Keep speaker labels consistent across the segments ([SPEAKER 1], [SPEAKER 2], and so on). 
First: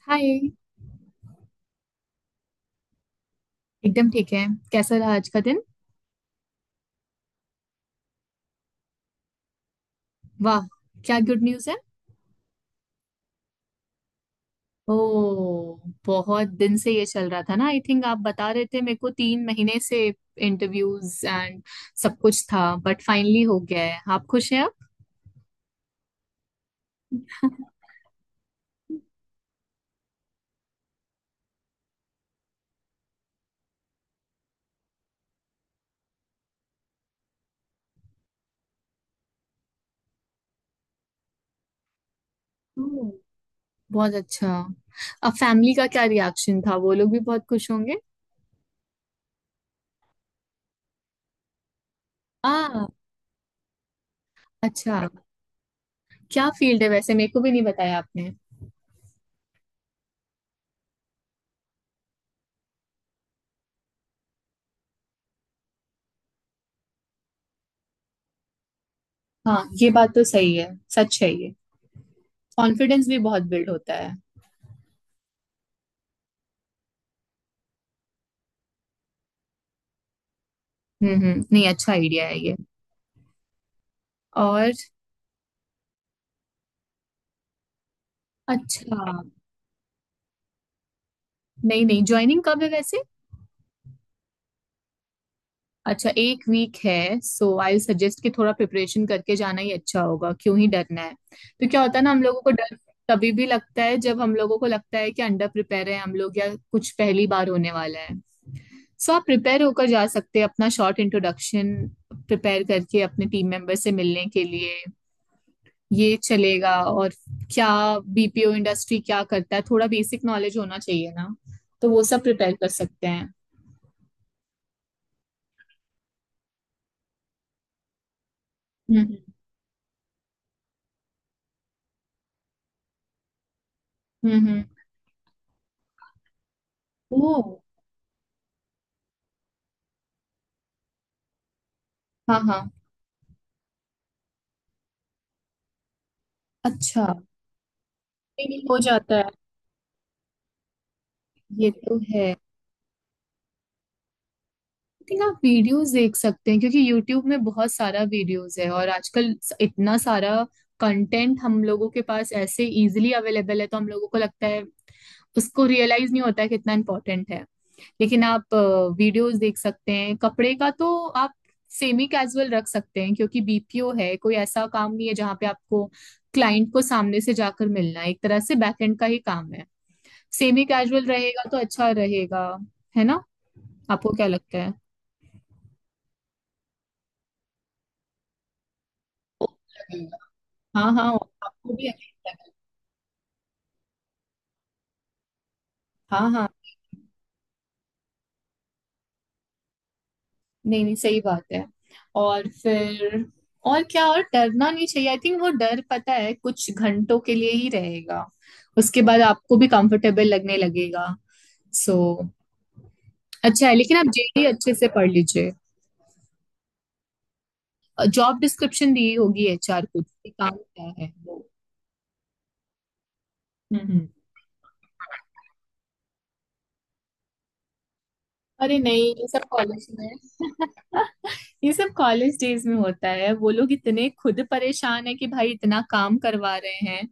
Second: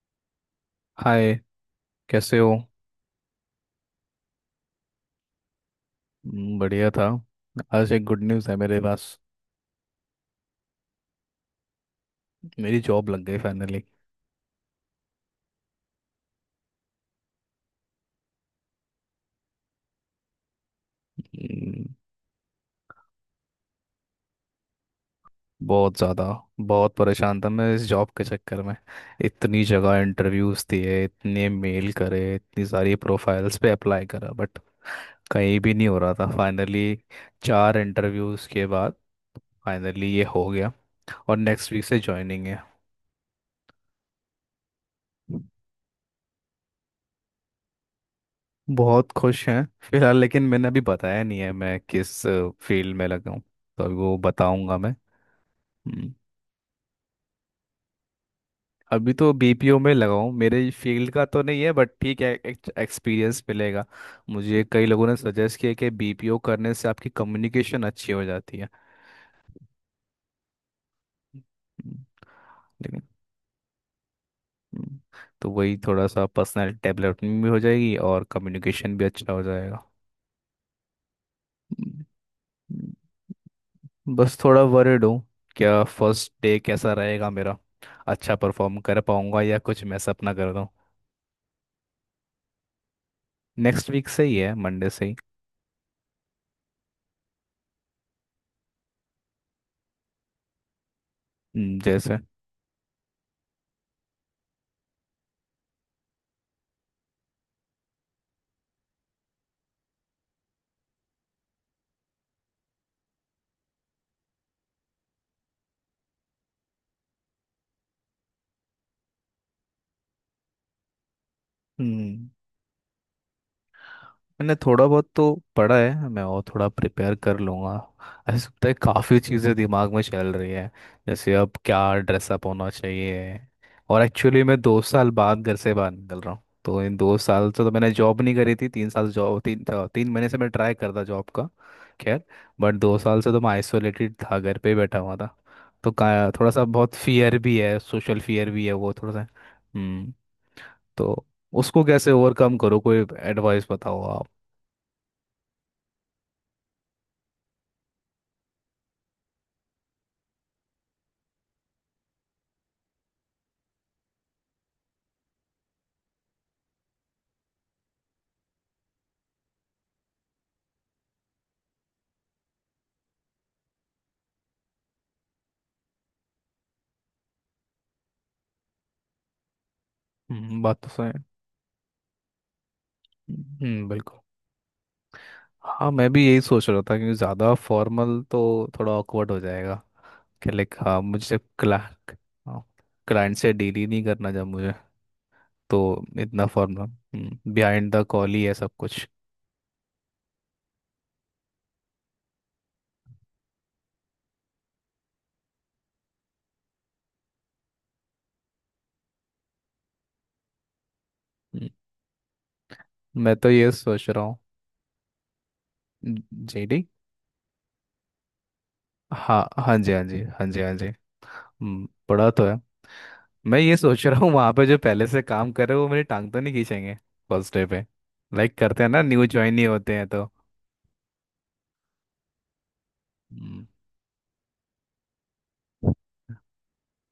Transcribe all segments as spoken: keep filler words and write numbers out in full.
[SPEAKER 1] हाय।
[SPEAKER 2] Hi. कैसे हो?
[SPEAKER 1] एकदम ठीक है। कैसा रहा आज का दिन?
[SPEAKER 2] हम्म, बढ़िया था। आज एक गुड न्यूज़ है मेरे पास।
[SPEAKER 1] वाह! क्या गुड न्यूज़ है?
[SPEAKER 2] मेरी जॉब लग गई फाइनली।
[SPEAKER 1] ओ, बहुत दिन से ये चल रहा था ना, आई थिंक आप बता रहे थे मेरे को तीन महीने से इंटरव्यूज एंड
[SPEAKER 2] हम्म,
[SPEAKER 1] सब कुछ था, बट फाइनली हो गया है। आप खुश हैं अब?
[SPEAKER 2] बहुत ज़्यादा। बहुत परेशान था मैं इस जॉब के चक्कर में। इतनी जगह इंटरव्यूज़ दिए, इतने मेल करे, इतनी सारी प्रोफाइल्स पे अप्लाई करा, बट कहीं भी नहीं हो रहा था। फाइनली चार इंटरव्यूज़ के बाद फाइनली ये हो गया। और नेक्स्ट वीक से ज्वाइनिंग है।
[SPEAKER 1] ओह, बहुत अच्छा। अब फैमिली का क्या रिएक्शन था? वो लोग भी बहुत खुश होंगे।
[SPEAKER 2] बहुत खुश हैं फिलहाल। लेकिन मैंने अभी बताया नहीं है मैं किस
[SPEAKER 1] आ,
[SPEAKER 2] फील्ड में लगा हूँ। तो अभी वो बताऊंगा मैं।
[SPEAKER 1] अच्छा।
[SPEAKER 2] हम्म।
[SPEAKER 1] क्या फील्ड है वैसे? मेरे को भी नहीं बताया आपने।
[SPEAKER 2] अभी तो बी पी ओ में लगा हूँ। मेरे फील्ड का तो नहीं है, बट ठीक है। एक्सपीरियंस मिलेगा। मुझे कई लोगों ने सजेस्ट किया कि बी पी ओ करने से आपकी कम्युनिकेशन अच्छी हो जाती है।
[SPEAKER 1] हाँ, ये बात तो सही है। सच है ये।
[SPEAKER 2] हम्म। लेकिन
[SPEAKER 1] कॉन्फिडेंस भी बहुत बिल्ड होता है।
[SPEAKER 2] हम्म, तो वही थोड़ा सा पर्सनल डेवलपमेंट भी हो जाएगी और कम्युनिकेशन भी अच्छा हो जाएगा।
[SPEAKER 1] हम्म हम्म, नहीं, अच्छा
[SPEAKER 2] हम्म।
[SPEAKER 1] आइडिया है ये।
[SPEAKER 2] बस थोड़ा
[SPEAKER 1] और,
[SPEAKER 2] वरिड हूँ। क्या फर्स्ट डे कैसा रहेगा मेरा? अच्छा परफॉर्म कर
[SPEAKER 1] अच्छा,
[SPEAKER 2] पाऊंगा, या कुछ मैं सपना कर दूँ?
[SPEAKER 1] नहीं नहीं, ज्वाइनिंग कब है वैसे?
[SPEAKER 2] नेक्स्ट वीक से ही है, मंडे से ही।
[SPEAKER 1] अच्छा, एक वीक है। सो आई सजेस्ट कि थोड़ा प्रिपरेशन करके जाना ही अच्छा होगा। क्यों ही डरना है तो
[SPEAKER 2] हम्म,
[SPEAKER 1] क्या होता है ना,
[SPEAKER 2] जैसे
[SPEAKER 1] हम लोगों को डर तभी भी लगता है जब हम लोगों को लगता है कि अंडर प्रिपेयर है हम लोग या कुछ पहली बार होने वाला है। सो आप प्रिपेयर होकर जा सकते हैं अपना शॉर्ट इंट्रोडक्शन प्रिपेयर करके, अपने टीम मेंबर से मिलने के लिए। ये चलेगा। और क्या, बीपीओ इंडस्ट्री क्या करता है, थोड़ा बेसिक नॉलेज होना चाहिए ना। तो वो सब
[SPEAKER 2] हम्म।
[SPEAKER 1] प्रिपेयर कर सकते हैं।
[SPEAKER 2] मैंने थोड़ा बहुत तो पढ़ा है। मैं और थोड़ा प्रिपेयर कर लूँगा। ऐसा लगता है
[SPEAKER 1] हम्म
[SPEAKER 2] काफ़ी चीज़ें दिमाग में चल रही है, जैसे अब क्या ड्रेसअप होना चाहिए। और
[SPEAKER 1] हम्म
[SPEAKER 2] एक्चुअली मैं
[SPEAKER 1] हम्म।
[SPEAKER 2] दो साल बाद घर से बाहर निकल रहा हूँ, तो इन दो
[SPEAKER 1] ओ,
[SPEAKER 2] साल से तो मैंने जॉब नहीं करी थी। तीन साल जॉब तीन तीन महीने से मैं ट्राई करता जॉब का। खैर।
[SPEAKER 1] हाँ हाँ,
[SPEAKER 2] बट दो साल से तो मैं आइसोलेटेड था, घर पे ही बैठा हुआ था। तो का थोड़ा सा बहुत
[SPEAKER 1] अच्छा,
[SPEAKER 2] फियर भी है, सोशल
[SPEAKER 1] ये
[SPEAKER 2] फियर
[SPEAKER 1] भी
[SPEAKER 2] भी है
[SPEAKER 1] हो
[SPEAKER 2] वो थोड़ा
[SPEAKER 1] जाता है।
[SPEAKER 2] सा। हम्म। तो
[SPEAKER 1] ये
[SPEAKER 2] उसको
[SPEAKER 1] तो
[SPEAKER 2] कैसे
[SPEAKER 1] है। आई
[SPEAKER 2] ओवरकम करो? कोई एडवाइस बताओ।
[SPEAKER 1] थिंक आप वीडियोस देख सकते हैं क्योंकि यूट्यूब में बहुत सारा वीडियोस है, और आजकल स- इतना सारा कंटेंट हम लोगों के पास ऐसे इजीली अवेलेबल है तो हम लोगों को लगता है, उसको रियलाइज नहीं होता है कितना इम्पोर्टेंट है। लेकिन आप वीडियोस देख सकते हैं। कपड़े का तो आप सेमी कैजुअल रख सकते हैं क्योंकि बीपीओ है, कोई ऐसा काम नहीं है जहाँ पे आपको क्लाइंट को सामने से जाकर मिलना है, एक तरह से बैकएंड का ही काम है।
[SPEAKER 2] हम्म,
[SPEAKER 1] सेमी
[SPEAKER 2] बात तो
[SPEAKER 1] कैजुअल
[SPEAKER 2] सही है।
[SPEAKER 1] रहेगा तो अच्छा रहेगा, है ना?
[SPEAKER 2] हम्म,
[SPEAKER 1] आपको
[SPEAKER 2] बिल्कुल।
[SPEAKER 1] क्या लगता है?
[SPEAKER 2] हाँ, मैं भी यही सोच रहा था क्योंकि ज़्यादा फॉर्मल तो थोड़ा ऑकवर्ड हो जाएगा। कि लाइक
[SPEAKER 1] हाँ
[SPEAKER 2] हाँ,
[SPEAKER 1] हाँ,
[SPEAKER 2] मुझे
[SPEAKER 1] आपको
[SPEAKER 2] क्ला
[SPEAKER 1] भी अच्छा लगेगा।
[SPEAKER 2] हाँ, क्लाइंट से डील ही नहीं करना जब मुझे, तो
[SPEAKER 1] हाँ
[SPEAKER 2] इतना
[SPEAKER 1] हाँ,
[SPEAKER 2] फॉर्मल। बिहाइंड द कॉल ही है सब कुछ।
[SPEAKER 1] नहीं नहीं, सही बात है। और फिर, और क्या, और डरना नहीं चाहिए आई थिंक। वो डर पता है कुछ घंटों के लिए ही रहेगा, उसके बाद आपको भी कंफर्टेबल लगने लगेगा।
[SPEAKER 2] हम्म,
[SPEAKER 1] सो
[SPEAKER 2] मैं तो
[SPEAKER 1] अच्छा
[SPEAKER 2] ये
[SPEAKER 1] है, लेकिन आप
[SPEAKER 2] सोच रहा हूँ।
[SPEAKER 1] जेडी अच्छे से पढ़ लीजिए।
[SPEAKER 2] जे डी?
[SPEAKER 1] जॉब डिस्क्रिप्शन दी होगी
[SPEAKER 2] हाँ हाँ,
[SPEAKER 1] एचआर
[SPEAKER 2] जी
[SPEAKER 1] को
[SPEAKER 2] हाँ, जी
[SPEAKER 1] कि
[SPEAKER 2] हाँ,
[SPEAKER 1] काम
[SPEAKER 2] जी हाँ, जी।
[SPEAKER 1] क्या है वो।
[SPEAKER 2] हम्म, पढ़ा तो है। मैं ये
[SPEAKER 1] हम्म
[SPEAKER 2] सोच
[SPEAKER 1] हम्म।
[SPEAKER 2] रहा हूँ वहाँ पे जो पहले से काम कर रहे हैं, वो मेरी टांग तो नहीं खींचेंगे फर्स्ट डे पे? लाइक
[SPEAKER 1] अरे
[SPEAKER 2] करते हैं ना,
[SPEAKER 1] नहीं,
[SPEAKER 2] न्यू
[SPEAKER 1] ये सब
[SPEAKER 2] ज्वाइन ही
[SPEAKER 1] कॉलेज
[SPEAKER 2] होते हैं
[SPEAKER 1] में
[SPEAKER 2] तो।
[SPEAKER 1] ये सब कॉलेज डेज में होता है। वो
[SPEAKER 2] हम्म,
[SPEAKER 1] लोग इतने खुद परेशान है कि भाई इतना काम करवा रहे हैं।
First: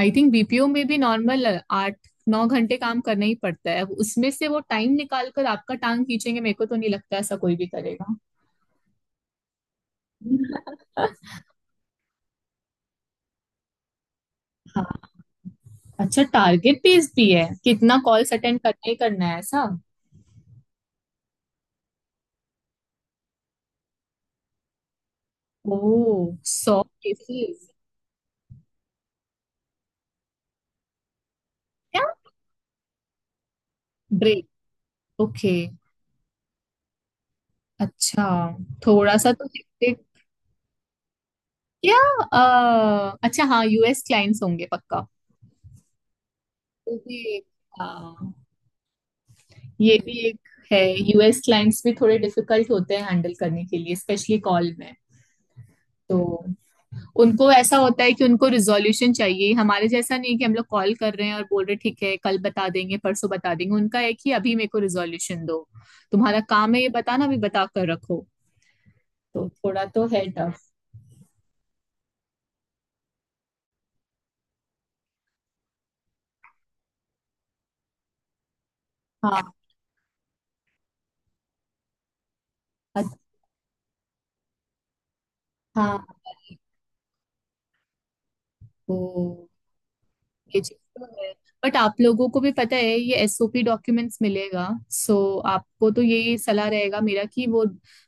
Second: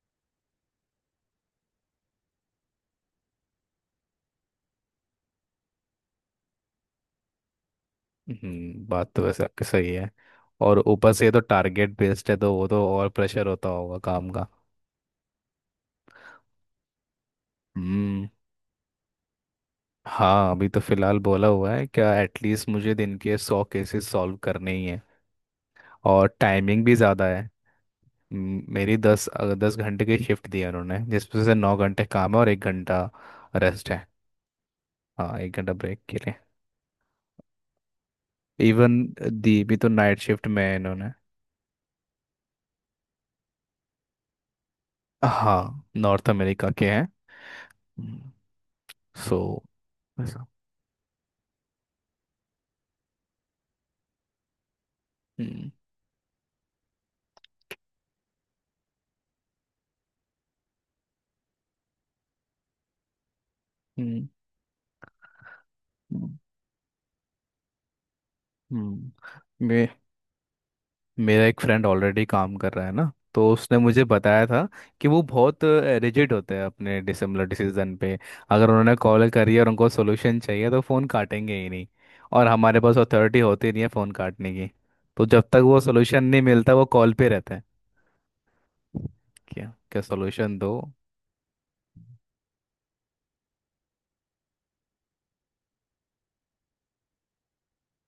[SPEAKER 1] आई थिंक बीपीओ में भी नॉर्मल आठ नौ घंटे काम करना ही पड़ता है, उसमें से वो टाइम निकाल कर आपका टांग खींचेंगे? मेरे को तो नहीं लगता ऐसा कोई भी करेगा।
[SPEAKER 2] हम्म। बात तो वैसे आपकी सही है। और ऊपर से ये तो टारगेट बेस्ड है, तो वो तो और प्रेशर होता होगा काम का।
[SPEAKER 1] हाँ, अच्छा टारगेट बेस्ड भी है? कितना
[SPEAKER 2] हम्म।
[SPEAKER 1] कॉल्स अटेंड करना ही करना है, ऐसा?
[SPEAKER 2] हाँ, अभी तो फिलहाल बोला हुआ है क्या, एटलीस्ट मुझे दिन के सौ केसेस सॉल्व करने ही हैं।
[SPEAKER 1] ओह,
[SPEAKER 2] और
[SPEAKER 1] सौ
[SPEAKER 2] टाइमिंग भी ज़्यादा है।
[SPEAKER 1] केसेस
[SPEAKER 2] हम्म, मेरी दस अ, दस घंटे की शिफ्ट दी है उन्होंने, जिसमें से नौ
[SPEAKER 1] क्या?
[SPEAKER 2] घंटे काम है और एक घंटा रेस्ट है।
[SPEAKER 1] ब्रेक?
[SPEAKER 2] हाँ,
[SPEAKER 1] ओके,
[SPEAKER 2] एक घंटा ब्रेक के लिए।
[SPEAKER 1] अच्छा।
[SPEAKER 2] इवन
[SPEAKER 1] थोड़ा सा तो
[SPEAKER 2] दी भी तो
[SPEAKER 1] hectic-
[SPEAKER 2] नाइट शिफ्ट में है इन्होंने।
[SPEAKER 1] क्या? अ, अच्छा, हाँ, यूएस क्लाइंट्स होंगे पक्का।
[SPEAKER 2] हाँ, नॉर्थ अमेरिका के हैं।
[SPEAKER 1] ओके।
[SPEAKER 2] हम्म, सो
[SPEAKER 1] ये भी एक
[SPEAKER 2] ऐसा।
[SPEAKER 1] है। यूएस क्लाइंट्स भी थोड़े डिफिकल्ट होते हैं हैंडल करने के लिए, स्पेशली कॉल में। तो उनको ऐसा होता है कि उनको रिजोल्यूशन चाहिए। हमारे जैसा नहीं कि हम लोग कॉल कर रहे हैं और बोल रहे ठीक है कल बता देंगे परसों बता देंगे। उनका है
[SPEAKER 2] हम्म,
[SPEAKER 1] कि अभी मेरे को रिजोल्यूशन दो,
[SPEAKER 2] हम्म,
[SPEAKER 1] तुम्हारा काम है ये बताना, अभी बता कर रखो।
[SPEAKER 2] हम्म।
[SPEAKER 1] तो थोड़ा
[SPEAKER 2] मे,
[SPEAKER 1] तो है टफ।
[SPEAKER 2] मेरा एक फ्रेंड ऑलरेडी काम कर रहा है ना, तो उसने मुझे बताया था कि वो बहुत रिजिड होते हैं अपने डिसिमिलर डिसीजन पे। अगर उन्होंने कॉल
[SPEAKER 1] हाँ,
[SPEAKER 2] करी और उनको सोल्यूशन चाहिए तो फ़ोन काटेंगे ही नहीं। और हमारे पास
[SPEAKER 1] अ-
[SPEAKER 2] अथॉरिटी होती नहीं है फ़ोन काटने की। तो जब तक वो
[SPEAKER 1] हाँ,
[SPEAKER 2] सोल्यूशन नहीं मिलता वो कॉल पे रहता है।
[SPEAKER 1] ओ,
[SPEAKER 2] क्या क्या सोल्यूशन
[SPEAKER 1] ये
[SPEAKER 2] दो।
[SPEAKER 1] चीज तो है, बट आप लोगों को भी पता है, ये एसओपी डॉक्यूमेंट्स मिलेगा। सो आपको तो यही सलाह रहेगा मेरा कि वो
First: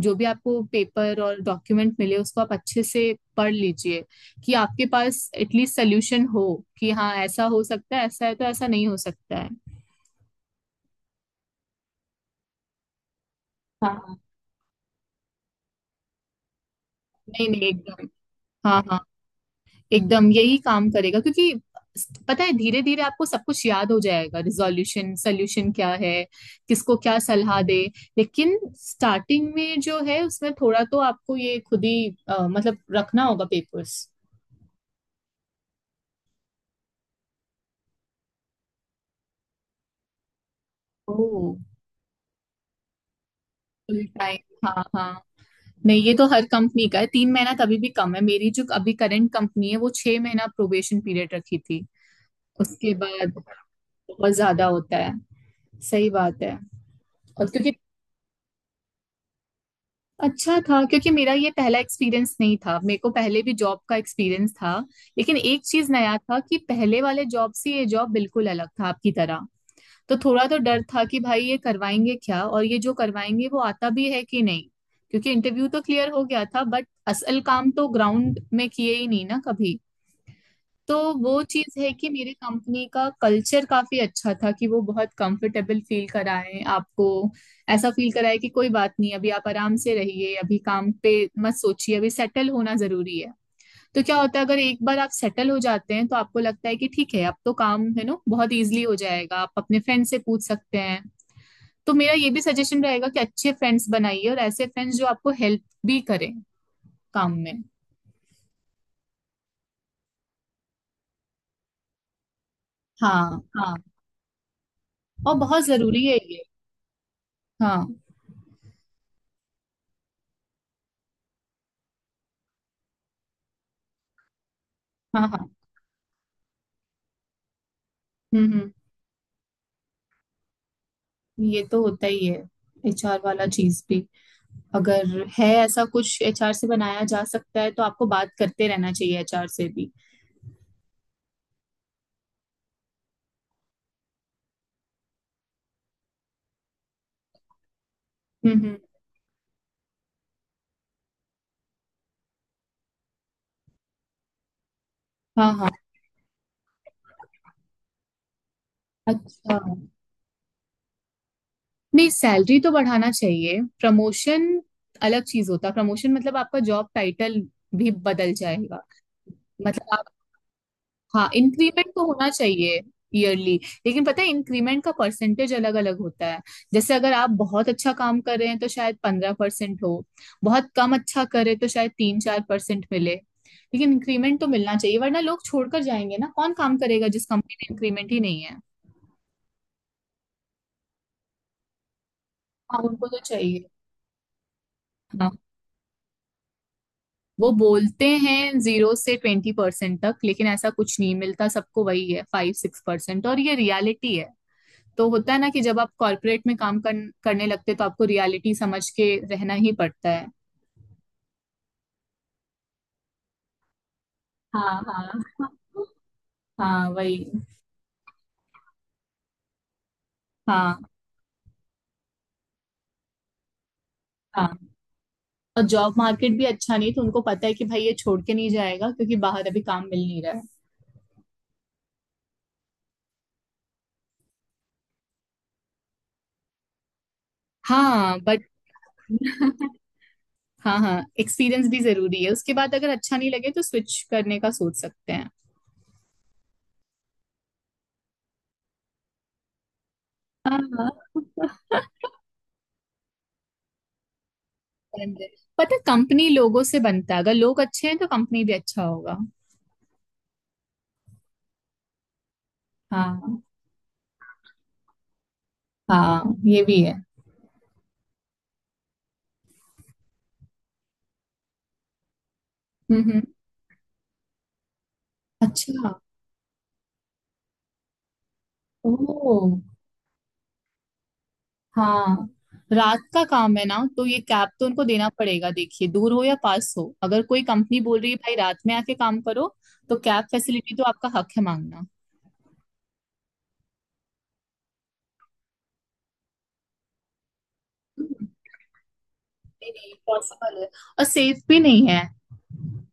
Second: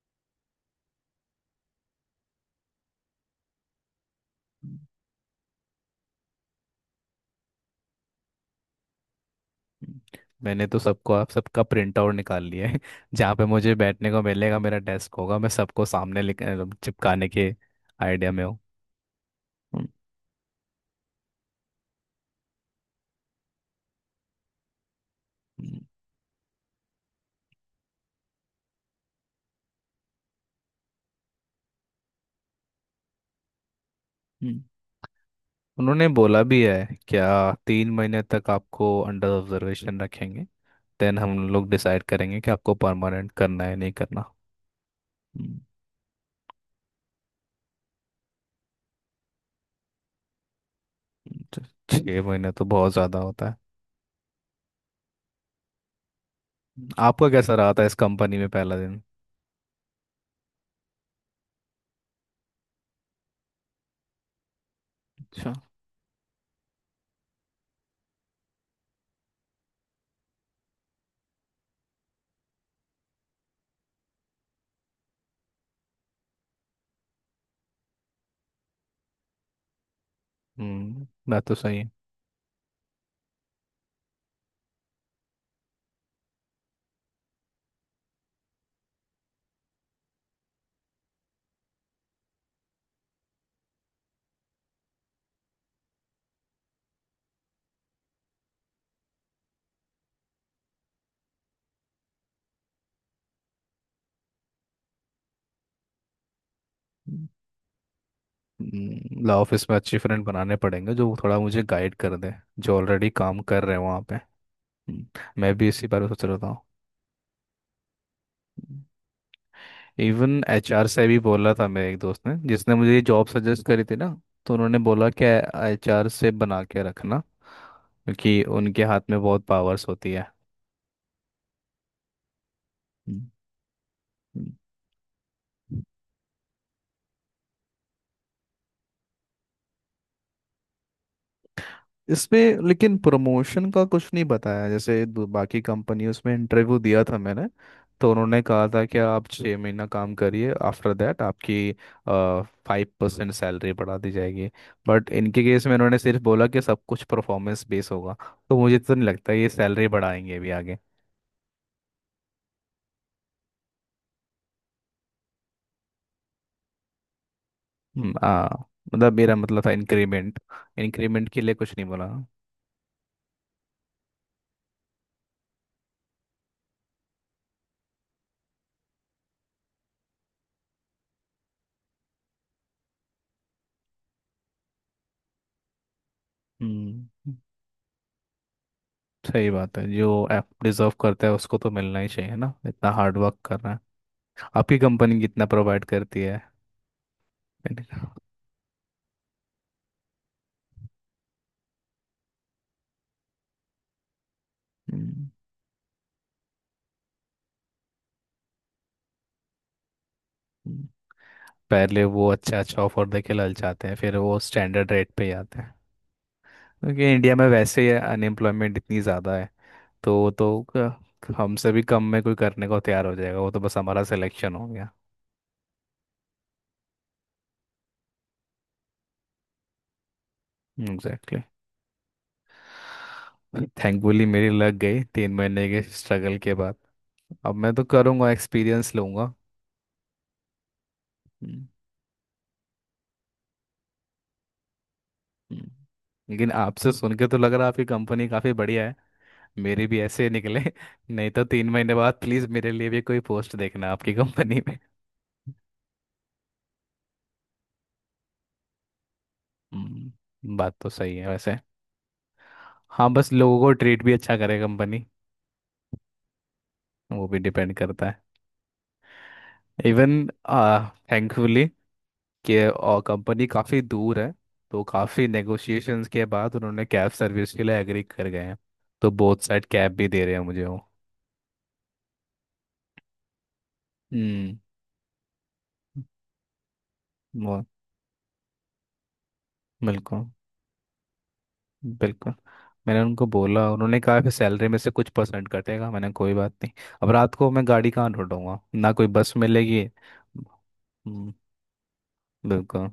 [SPEAKER 1] जो भी आपको पेपर और डॉक्यूमेंट मिले उसको आप अच्छे से पढ़ लीजिए, कि आपके पास एटलीस्ट सोल्यूशन हो, कि हाँ ऐसा हो सकता है, ऐसा है तो ऐसा नहीं हो सकता है।
[SPEAKER 2] हम्म, मैंने तो सबको, आप सबका प्रिंट आउट निकाल लिया है। जहाँ पे मुझे
[SPEAKER 1] हाँ
[SPEAKER 2] बैठने
[SPEAKER 1] हाँ,
[SPEAKER 2] को मिलेगा, मेरा डेस्क होगा, मैं सबको सामने लिख मतलब चिपकाने
[SPEAKER 1] नहीं
[SPEAKER 2] के
[SPEAKER 1] नहीं, एकदम,
[SPEAKER 2] आइडिया में हूँ।
[SPEAKER 1] हाँ हाँ।
[SPEAKER 2] हम्म,
[SPEAKER 1] हम्म, एकदम यही काम करेगा क्योंकि पता है धीरे धीरे आपको सब कुछ याद हो जाएगा, रिजोल्यूशन सोल्यूशन
[SPEAKER 2] हम्म,
[SPEAKER 1] क्या है, किसको क्या सलाह दे। लेकिन स्टार्टिंग में जो है उसमें थोड़ा तो आपको ये खुद ही अ, मतलब रखना होगा पेपर्स।
[SPEAKER 2] हम्म। उन्होंने बोला भी है, क्या तीन महीने तक आपको अंडर ऑब्जर्वेशन रखेंगे, देन
[SPEAKER 1] ओ,
[SPEAKER 2] हम लोग डिसाइड करेंगे कि आपको परमानेंट करना है नहीं
[SPEAKER 1] फुल
[SPEAKER 2] करना।
[SPEAKER 1] टाइम, हाँ हाँ।
[SPEAKER 2] हम्म,
[SPEAKER 1] नहीं, ये तो हर कंपनी का है। तीन महीना तभी भी कम है। मेरी जो अभी करंट कंपनी है वो छह महीना प्रोबेशन पीरियड
[SPEAKER 2] हम्म।
[SPEAKER 1] रखी
[SPEAKER 2] तो
[SPEAKER 1] थी।
[SPEAKER 2] छः महीने तो बहुत
[SPEAKER 1] उसके
[SPEAKER 2] ज़्यादा
[SPEAKER 1] बाद
[SPEAKER 2] होता है।
[SPEAKER 1] बहुत ज्यादा होता है, सही बात है।
[SPEAKER 2] आपका
[SPEAKER 1] और
[SPEAKER 2] कैसा रहा
[SPEAKER 1] क्योंकि
[SPEAKER 2] था इस कंपनी में पहला दिन?
[SPEAKER 1] अच्छा था क्योंकि मेरा ये पहला एक्सपीरियंस नहीं था, मेरे को पहले भी जॉब का एक्सपीरियंस था। लेकिन
[SPEAKER 2] अच्छा।
[SPEAKER 1] एक चीज नया था कि पहले वाले जॉब से ये जॉब बिल्कुल अलग था, आपकी तरह। तो थोड़ा तो डर था कि भाई ये करवाएंगे क्या, और ये जो करवाएंगे वो आता भी है कि नहीं, क्योंकि इंटरव्यू तो क्लियर हो गया था बट असल काम तो ग्राउंड में किए ही नहीं ना कभी। तो
[SPEAKER 2] हम्म मैं
[SPEAKER 1] वो
[SPEAKER 2] तो
[SPEAKER 1] चीज़
[SPEAKER 2] सही
[SPEAKER 1] है कि मेरे कंपनी का कल्चर काफी अच्छा था, कि वो बहुत कंफर्टेबल फील कराएं आपको। ऐसा फील कराए कि कोई बात नहीं, अभी आप आराम से रहिए, अभी काम पे मत सोचिए, अभी सेटल होना जरूरी है। तो क्या होता है, अगर एक बार आप सेटल हो जाते हैं तो आपको लगता है कि ठीक है, अब तो काम है ना, बहुत इजीली हो जाएगा, आप अपने फ्रेंड से पूछ सकते हैं। तो मेरा ये भी सजेशन रहेगा कि अच्छे फ्रेंड्स बनाइए, और ऐसे फ्रेंड्स जो आपको हेल्प भी करें
[SPEAKER 2] है।
[SPEAKER 1] काम में।
[SPEAKER 2] हम्म, ला ऑफिस में अच्छे फ्रेंड बनाने पड़ेंगे जो थोड़ा मुझे गाइड कर दें, जो ऑलरेडी काम
[SPEAKER 1] हाँ
[SPEAKER 2] कर
[SPEAKER 1] हाँ,
[SPEAKER 2] रहे हैं वहाँ पे। हम्म,
[SPEAKER 1] और
[SPEAKER 2] मैं
[SPEAKER 1] बहुत
[SPEAKER 2] भी इसी बारे
[SPEAKER 1] जरूरी
[SPEAKER 2] में
[SPEAKER 1] है
[SPEAKER 2] सोच रहा
[SPEAKER 1] ये।
[SPEAKER 2] था।
[SPEAKER 1] हाँ
[SPEAKER 2] इवन एच आर से भी बोला था मेरे एक दोस्त ने जिसने मुझे ये जॉब सजेस्ट करी थी ना। तो उन्होंने बोला कि
[SPEAKER 1] हाँ हाँ,
[SPEAKER 2] एच आर से बना के रखना क्योंकि
[SPEAKER 1] हम्म हम्म,
[SPEAKER 2] उनके हाथ में बहुत पावर्स होती है।
[SPEAKER 1] ये तो होता ही है। एचआर
[SPEAKER 2] हम्म,
[SPEAKER 1] वाला चीज भी, अगर है
[SPEAKER 2] हम्म।
[SPEAKER 1] ऐसा कुछ एचआर से बनाया जा सकता है तो आपको बात करते रहना चाहिए एचआर से भी।
[SPEAKER 2] इसमें लेकिन प्रमोशन का कुछ नहीं बताया। जैसे दू- बाकी कंपनियों में इंटरव्यू दिया था मैंने, तो उन्होंने
[SPEAKER 1] हम्म
[SPEAKER 2] कहा
[SPEAKER 1] हम्म,
[SPEAKER 2] था कि आप छः महीना काम करिए, आफ्टर दैट आपकी फाइव परसेंट सैलरी बढ़ा दी जाएगी। बट इनके
[SPEAKER 1] हाँ
[SPEAKER 2] केस
[SPEAKER 1] हाँ,
[SPEAKER 2] में उन्होंने सिर्फ बोला कि सब कुछ परफॉर्मेंस बेस होगा। तो मुझे तो नहीं लगता ये
[SPEAKER 1] अच्छा,
[SPEAKER 2] सैलरी बढ़ाएंगे अभी आगे।
[SPEAKER 1] नहीं सैलरी तो बढ़ाना चाहिए। प्रमोशन अलग चीज होता है, प्रमोशन मतलब आपका जॉब टाइटल भी
[SPEAKER 2] हम्म,
[SPEAKER 1] बदल
[SPEAKER 2] आ,
[SPEAKER 1] जाएगा।
[SPEAKER 2] मतलब मेरा मतलब था
[SPEAKER 1] मतलब,
[SPEAKER 2] इंक्रीमेंट। इंक्रीमेंट
[SPEAKER 1] हाँ
[SPEAKER 2] के लिए कुछ नहीं
[SPEAKER 1] इंक्रीमेंट तो
[SPEAKER 2] बोला।
[SPEAKER 1] होना चाहिए ईयरली। लेकिन पता है इंक्रीमेंट का परसेंटेज अलग अलग होता है। जैसे अगर आप बहुत अच्छा काम कर रहे हैं तो शायद पंद्रह परसेंट हो, बहुत कम अच्छा करे तो शायद तीन चार परसेंट मिले, लेकिन इंक्रीमेंट तो मिलना चाहिए वरना लोग छोड़कर जाएंगे ना, कौन काम करेगा जिस
[SPEAKER 2] हम्म
[SPEAKER 1] कंपनी में इंक्रीमेंट ही नहीं है।
[SPEAKER 2] सही बात है। जो ऐप डिजर्व करता है उसको तो मिलना ही चाहिए ना,
[SPEAKER 1] हाँ,
[SPEAKER 2] इतना
[SPEAKER 1] उनको
[SPEAKER 2] हार्ड
[SPEAKER 1] तो
[SPEAKER 2] वर्क कर
[SPEAKER 1] चाहिए।
[SPEAKER 2] रहा है। आपकी कंपनी
[SPEAKER 1] हाँ,
[SPEAKER 2] कितना प्रोवाइड करती है?
[SPEAKER 1] वो
[SPEAKER 2] मैंने
[SPEAKER 1] बोलते
[SPEAKER 2] कहा,
[SPEAKER 1] हैं जीरो से ट्वेंटी परसेंट तक लेकिन ऐसा कुछ नहीं मिलता सबको, वही है फाइव सिक्स परसेंट, और ये रियलिटी है। तो
[SPEAKER 2] "हम्म,
[SPEAKER 1] होता है ना कि जब आप कॉर्पोरेट में काम कर, करने लगते हो, तो आपको रियलिटी समझ के रहना ही पड़ता है।
[SPEAKER 2] हम्म।" पहले वो अच्छा अच्छा ऑफर देके ललचाते हैं, फिर वो
[SPEAKER 1] हाँ
[SPEAKER 2] स्टैंडर्ड रेट
[SPEAKER 1] हाँ,
[SPEAKER 2] पे ही आते हैं।
[SPEAKER 1] हाँ
[SPEAKER 2] क्योंकि
[SPEAKER 1] वही,
[SPEAKER 2] इंडिया में वैसे ही अनएम्प्लॉयमेंट इतनी ज़्यादा है, तो वो तो
[SPEAKER 1] हाँ
[SPEAKER 2] क- हमसे भी कम में कोई करने को तैयार हो जाएगा। वो तो बस हमारा सिलेक्शन
[SPEAKER 1] हाँ,
[SPEAKER 2] हो गया।
[SPEAKER 1] और जॉब मार्केट भी अच्छा नहीं, तो उनको पता है कि भाई ये छोड़ के नहीं जाएगा क्योंकि बाहर अभी काम मिल नहीं रहा है।
[SPEAKER 2] एग्जैक्टली। थैंकफुली मेरी लग गई तीन महीने के स्ट्रगल के बाद। अब मैं तो
[SPEAKER 1] हाँ
[SPEAKER 2] करूँगा,
[SPEAKER 1] बट
[SPEAKER 2] एक्सपीरियंस लूँगा।
[SPEAKER 1] हाँ हाँ,
[SPEAKER 2] हम्म,
[SPEAKER 1] एक्सपीरियंस भी जरूरी है। उसके बाद अगर अच्छा नहीं लगे तो स्विच करने का सोच सकते हैं।
[SPEAKER 2] हम्म। लेकिन आपसे सुन के तो लग रहा है आपकी कंपनी काफ़ी बढ़िया है। मेरे भी ऐसे निकले।
[SPEAKER 1] हाँ,
[SPEAKER 2] नहीं तो तीन महीने बाद प्लीज मेरे लिए भी कोई पोस्ट देखना आपकी कंपनी में।
[SPEAKER 1] समझे? पता, कंपनी लोगों से बनता है, अगर लोग अच्छे हैं तो कंपनी भी अच्छा होगा।
[SPEAKER 2] हम्म, बात तो सही है वैसे। हाँ, बस
[SPEAKER 1] हाँ
[SPEAKER 2] लोगों को ट्रीट भी अच्छा करे कंपनी।
[SPEAKER 1] हाँ, ये भी है।
[SPEAKER 2] वो भी डिपेंड करता है। इवन थैंकफुली कि
[SPEAKER 1] हम्म, हम्म।
[SPEAKER 2] कंपनी काफ़ी दूर है, तो काफ़ी
[SPEAKER 1] अच्छा,
[SPEAKER 2] नेगोशिएशंस के बाद उन्होंने कैब सर्विस के लिए एग्री कर गए हैं। तो बोथ
[SPEAKER 1] ओह,
[SPEAKER 2] साइड कैब भी दे रहे हैं मुझे वो।
[SPEAKER 1] हाँ, रात का काम है ना तो ये कैब
[SPEAKER 2] हम्म।
[SPEAKER 1] तो उनको देना पड़ेगा। देखिए दूर हो या पास हो, अगर कोई
[SPEAKER 2] वो,
[SPEAKER 1] कंपनी बोल रही है भाई रात में आके काम करो, तो कैब
[SPEAKER 2] बिल्कुल
[SPEAKER 1] फैसिलिटी तो आपका हक है मांगना।
[SPEAKER 2] बिल्कुल। मैंने उनको बोला, उन्होंने कहा कि सैलरी में से कुछ परसेंट कटेगा, मैंने कोई बात नहीं। अब रात को मैं गाड़ी कहाँ ढूंढूंगा ना, कोई बस
[SPEAKER 1] नहीं
[SPEAKER 2] मिलेगी?
[SPEAKER 1] नहीं, पॉसिबल है। और
[SPEAKER 2] हम्म,
[SPEAKER 1] सेफ भी नहीं है।
[SPEAKER 2] बिल्कुल।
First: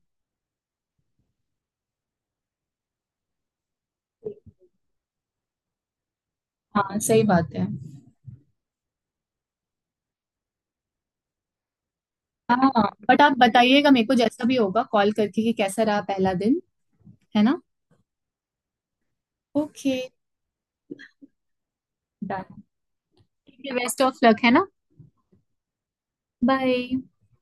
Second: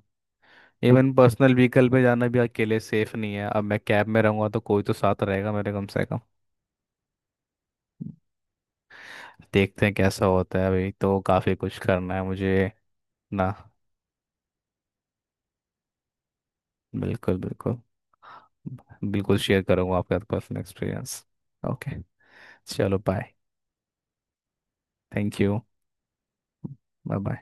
[SPEAKER 2] इवन पर्सनल व्हीकल पे जाना भी अकेले सेफ नहीं है। अब मैं कैब में रहूंगा तो कोई तो साथ रहेगा मेरे कम से कम।
[SPEAKER 1] हाँ, सही बात है।
[SPEAKER 2] देखते हैं कैसा होता है, अभी तो काफ़ी कुछ करना है मुझे।
[SPEAKER 1] हाँ, बट आप
[SPEAKER 2] ना,
[SPEAKER 1] बताइएगा मेरे को जैसा भी होगा, कॉल करके कि कैसा रहा पहला दिन,
[SPEAKER 2] बिल्कुल
[SPEAKER 1] है ना?
[SPEAKER 2] बिल्कुल। बिल्कुल शेयर
[SPEAKER 1] ओके,
[SPEAKER 2] करूंगा आपका पर्सनल एक्सपीरियंस। ओके।
[SPEAKER 1] डन।
[SPEAKER 2] चलो बाय।
[SPEAKER 1] ठीक है, बेस्ट ऑफ लक, है ना?
[SPEAKER 2] Thank you.
[SPEAKER 1] Bye.
[SPEAKER 2] Bye bye.